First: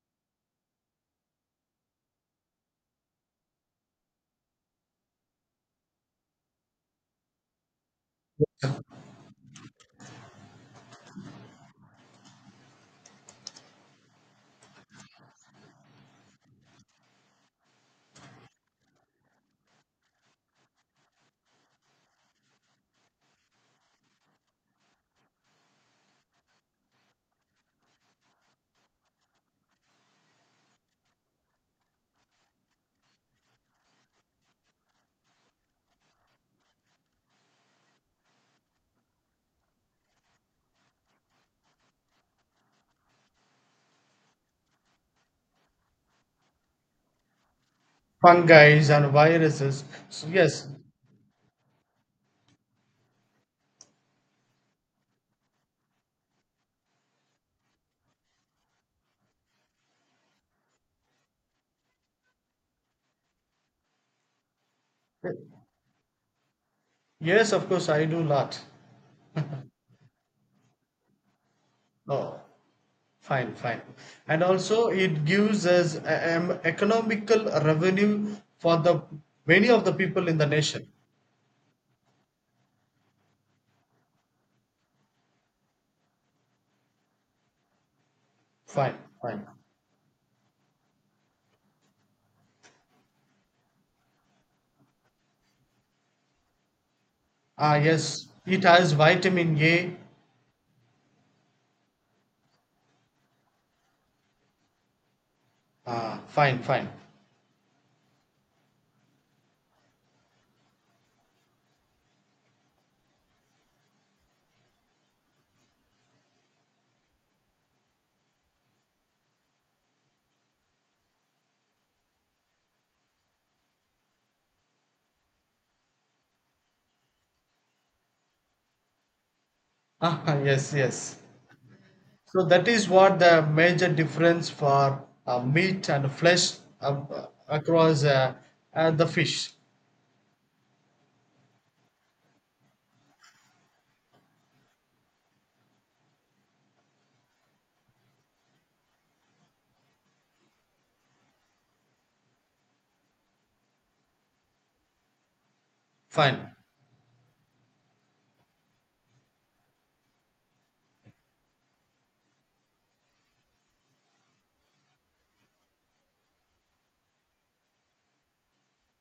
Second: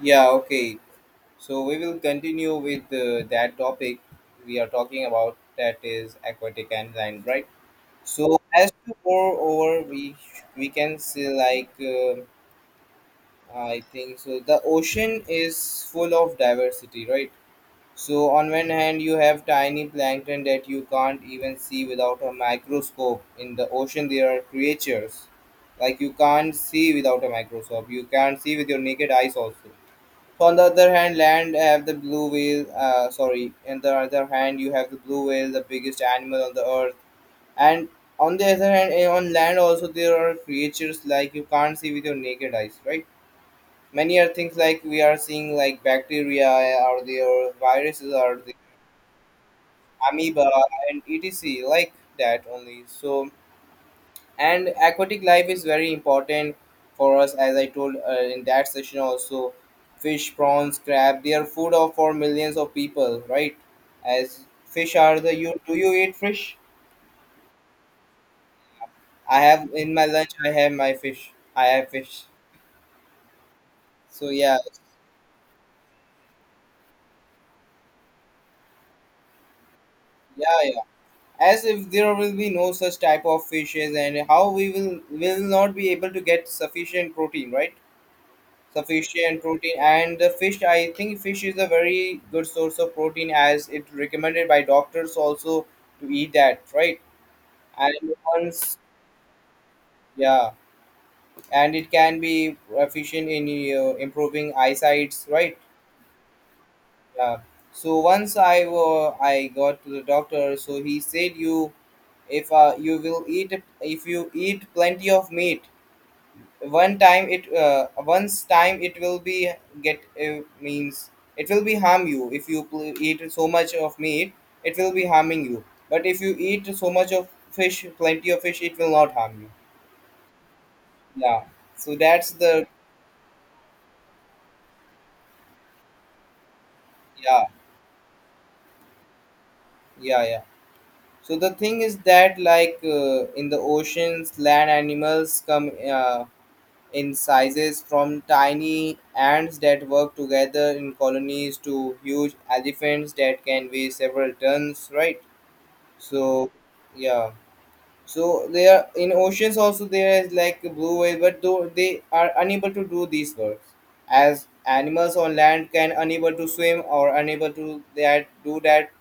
Yeah, okay. So we will continue with that topic we are talking about, that is aquatic enzyme, right? So as to pour over, we can say like I think so. The ocean is full of diversity, right? So on one hand, you have tiny plankton that you can't even see without a microscope. In the ocean, there are creatures like you can't see without a microscope. You can't see with your naked eyes also. On the other hand, land have the blue whale. On the other hand, you have the blue whale, the biggest animal on the earth. And on the other hand, on land also there are creatures like you can't see with your naked eyes, right? Many are things like we are seeing, like bacteria are there, viruses are there, Fungi and viruses. So amoeba yes, and etc. like that only. So and aquatic life is very important for us, as I told in that session also. Fish, prawns, crab, they are food of for millions of people, right? As fish are the, you do you eat fish? yes, of course, I do lot. I have in my lunch, I have my fish, I have fish. Oh, fine, fine. So And yeah, also, it gives us economical revenue for the many of the people in the yeah, yeah. nation. As if there will be no such type of fishes, and how we will not be able to get sufficient protein, right? Fine, Sufficient fine. protein. And the fish, I think fish is a very good source of protein, as it recommended by doctors also to eat that, right? Ah, And yes, it once, has vitamin A. yeah, and it can be efficient in improving eyesights, right? Ah, fine, fine. Yeah. So once I I got to the doctor, so he said, you, if you will eat, if you eat plenty of meat, one time it once time it will be get means it will be harm you if you eat so much of meat, it will be harming you. But if you eat so much of fish, plenty of fish, it will not harm you. Ah, yes, yes. Yeah. So that's So the, that is what the major difference for meat and flesh uh, yeah, across the fish. yeah, yeah. So the thing is that, like in the oceans, land animals come in sizes from tiny ants that work together in colonies to huge elephants that can weigh several tons, right? So, Fine. yeah. So they are in oceans also, there is like a blue whale, but though they are unable to do these works, as animals on land can unable to swim or unable to that do that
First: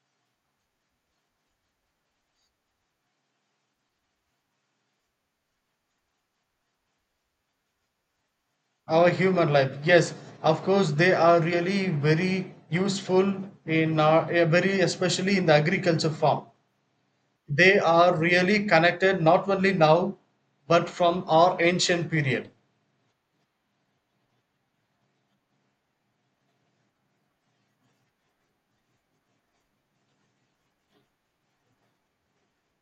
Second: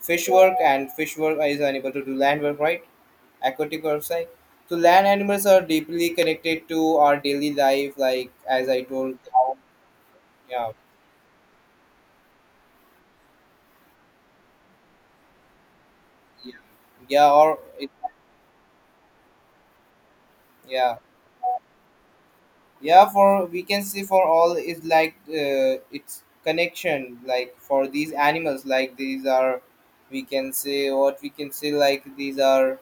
fish work, and fish work is unable to do land work, right? Aquatic work side. So land animals are deeply connected to our daily life, like as I Our told. human Cow, life, yes, of yeah, course, they are really very useful in our very especially in the agriculture farm. yeah, yeah, or They it, are really connected not only now, but yeah, from our ancient period. yeah, for we can say for all is like its connection like for these animals, like these are, we can say what we can say, like these are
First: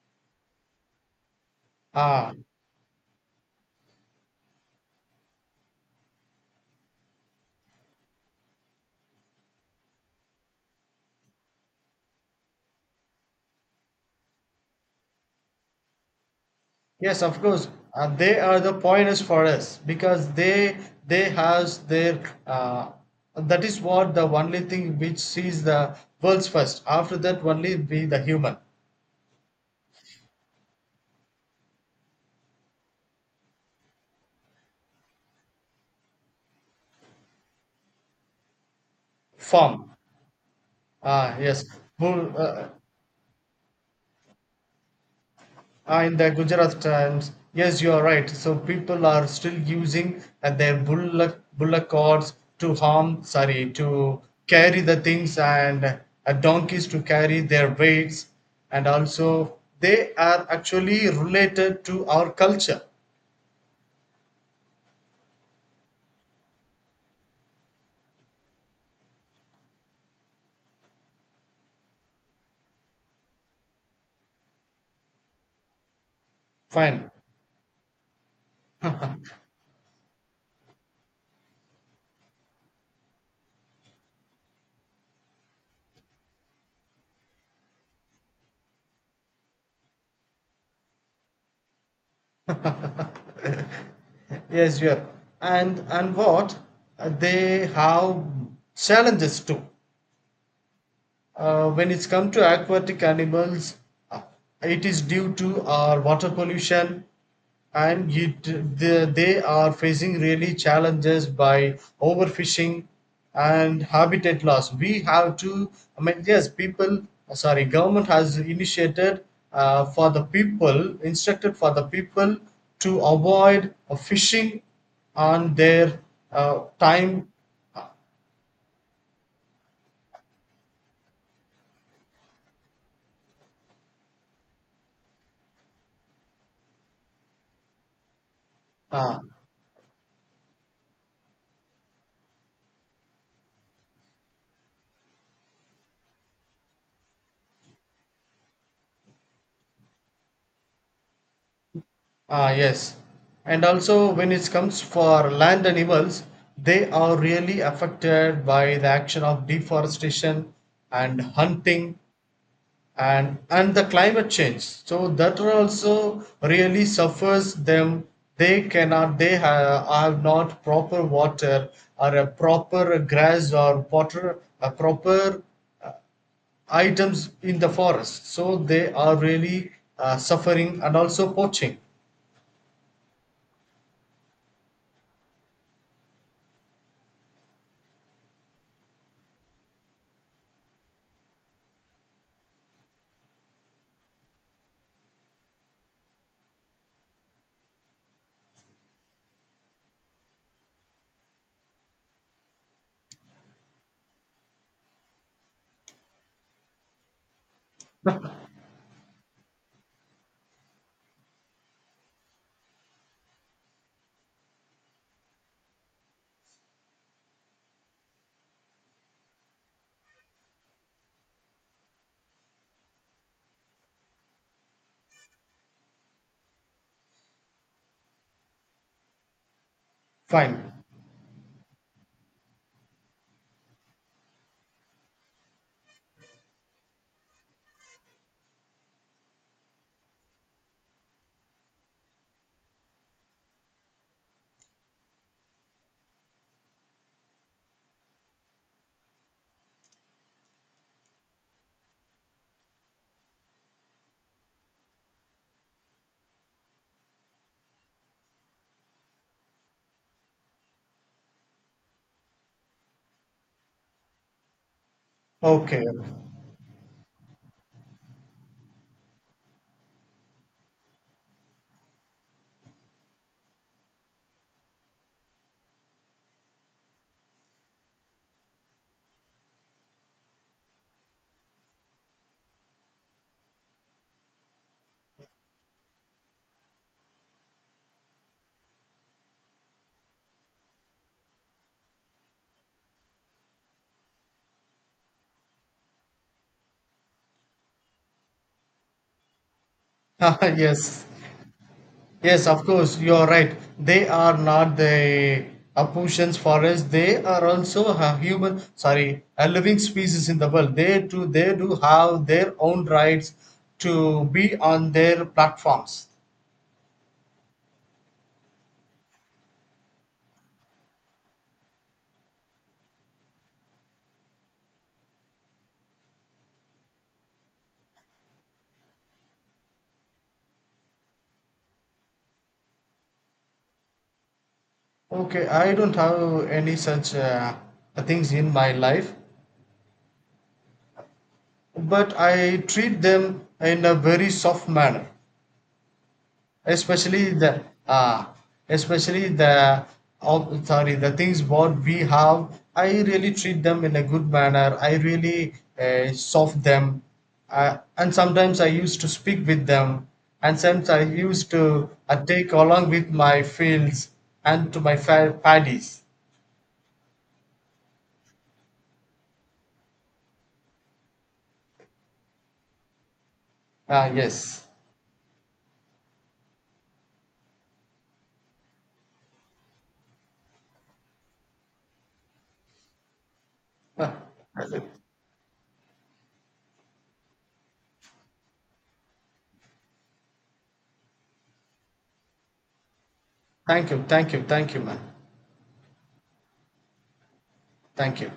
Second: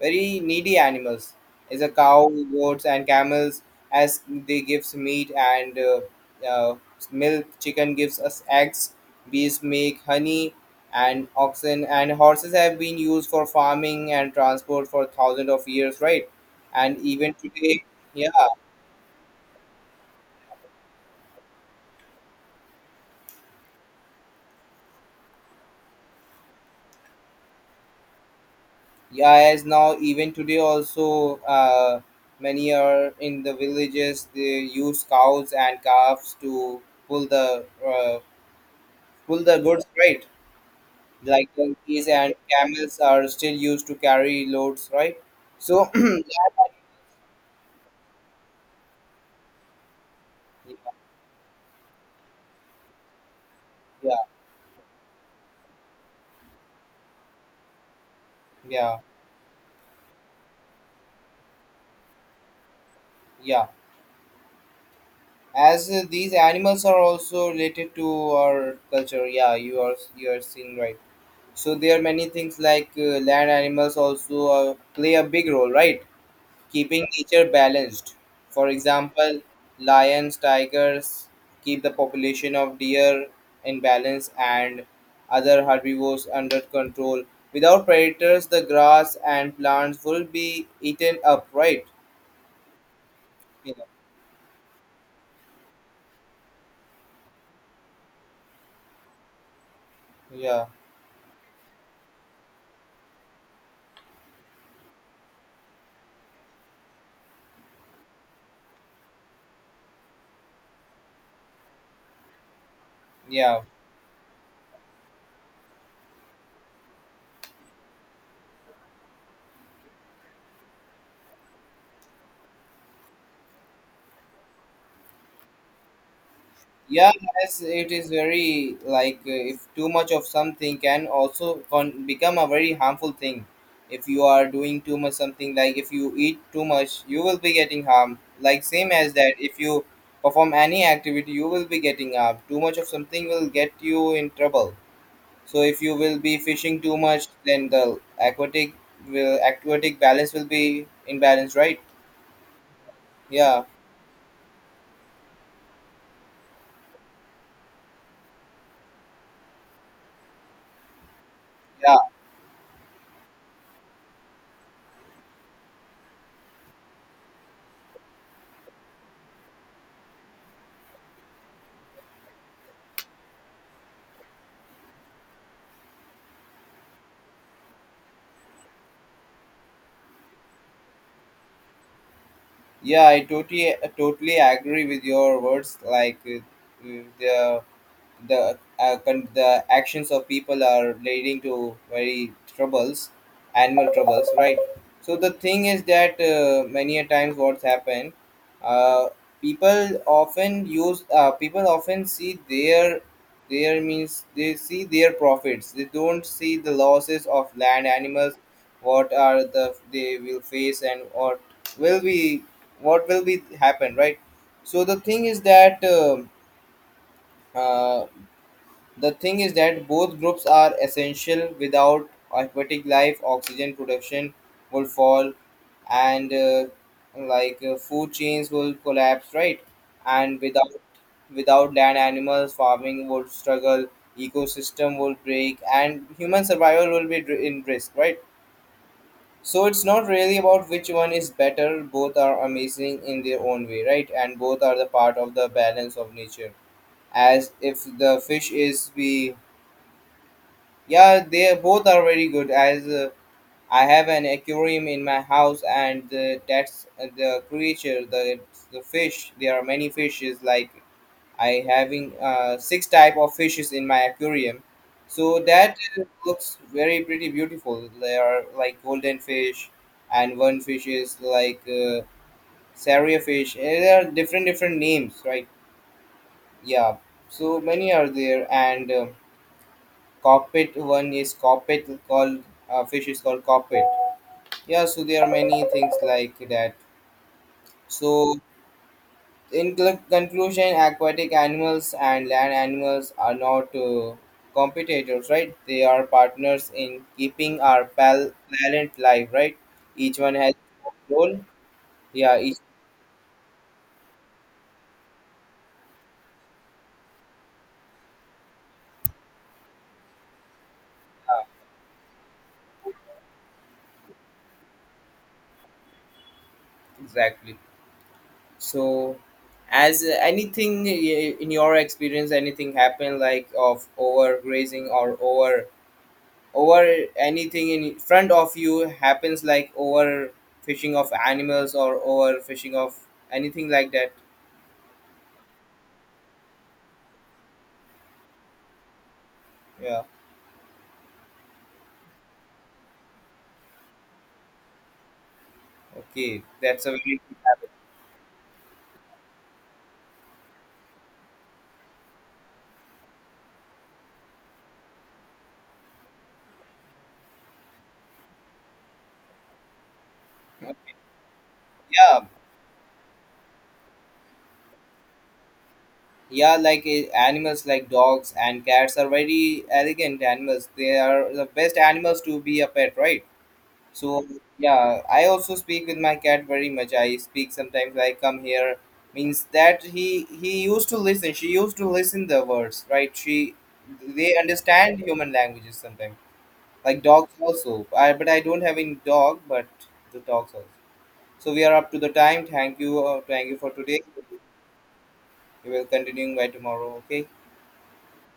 very needy animals, is a cow, Ah, goats and camels. As they gives meat and uh, milk. Chicken gives us eggs, bees make honey, and oxen and horses have been used for farming and transport for thousands of years, right? And yes, even of course, today, they are the pointers for us because they has their uh, that is what the only thing which sees the world's first, after that only be the human yeah, as now even today also many are in the villages, they use cows and calves to pull the goods, form. right? Ah, Like yes. who. donkeys and camels are still used to carry loads, right? So In the Gujarat times, yes, you are right. So people are still using their bullock carts to yeah, carry the things, and donkeys to carry their weights, and yeah, also they are actually related to our culture. yeah. As these animals are also related to our culture, yeah, you are seeing, right? So there are many things like land animals also play a big role, right? Keeping Fine. nature balanced. For example, lions, tigers keep the population of deer in balance and other herbivores under control. Without predators, the grass and plants will be eaten up, right? Yeah, Yes, you are. And what They have challenges too. yeah, When it's come to aquatic animals, uh, it is due to our water pollution, and they are facing really challenges by overfishing yeah. and habitat loss. We have to, I mean, yes, government has initiated for the people, instructed for the people to avoid fishing on their Yeah, time. yes, it is very like if too much of something can also become a very harmful thing. If you are doing too much something, like if you eat too much, you will be getting harm. Like same as uh, that, if you perform any activity, you will be getting harm. Too much of something will get you in trouble. So if you will be fishing too much, then the aquatic will aquatic balance will be imbalanced, right? Ah, yes. Yeah, And also, when it comes for land animals, they are really affected by the action of deforestation and yeah. hunting and the climate change. So that one also really suffers them. They ha have not proper water or a proper grass or water, a proper uh, items in the forest. So they are really suffering, and also poaching. Yeah, I totally agree with your words. Like the the the actions of people are leading to very troubles, animal troubles, right? So the thing is that many a times what's happened, uh, people often use people often see their means they see their profits, they don't see the losses of land animals, what are the they will face and what will be, what will be happen, right? So the thing is that, uh, the thing is that both groups are essential. Without aquatic life, oxygen production will fall, and like food chains will collapse, right? And Fine. without land animals, farming would struggle, ecosystem will break, and human survival will be in risk, right? So it's not really about which one is better. Both are amazing in their own way, right? And both are the part of the balance of nature, as if the fish is be, yeah, they both are very good. As I have an aquarium in my house, and the, that's the creature, the fish. There are many fishes. Like I having 6 type of fishes in my aquarium, so that Okay. looks very pretty beautiful. They are like golden fish, and one fish is like saria fish. There are different different names, right? Yeah. So many are there, and. Cockpit, one is cockpit called, fish is called cockpit. Yeah, so there are many things like that. So in conclusion, aquatic animals and land animals are not competitors, right? They are partners in keeping our planet alive, right? Each one has Yes. a role. Yeah, Yes, each, of course, you are right. They are not the Aputians for us. They are also a human, sorry, a living species in the world. They do have their own rights to be on their platforms. exactly. So as anything in your experience anything happened like of overgrazing or over, over anything in front of you happens, like over fishing of animals or over fishing of anything like that? Okay, I don't have any such things in my life, Yeah, but I treat them in a very soft manner. okay, that's a very especially the uh, Especially the oh, sorry, the things what we have, I really treat them in a good manner. I really soft them, and sometimes I used to speak with them, and sometimes I used to yeah, take along with my fields and to my paddies. yeah. Like animals like dogs and cats are very elegant animals, they are the best animals to be a pet, right? Ah, So yes. yeah, I also speak with my cat very much. I speak sometimes. I come here, means that he used to listen. She used to listen the words, right? She, they understand human languages sometimes, like dogs also. I, but I don't have any dog, but the dogs also. So we are up to the time. Thank you for Thank today. you, thank you, thank you, man. We will continuing by tomorrow. Okay. Thank you.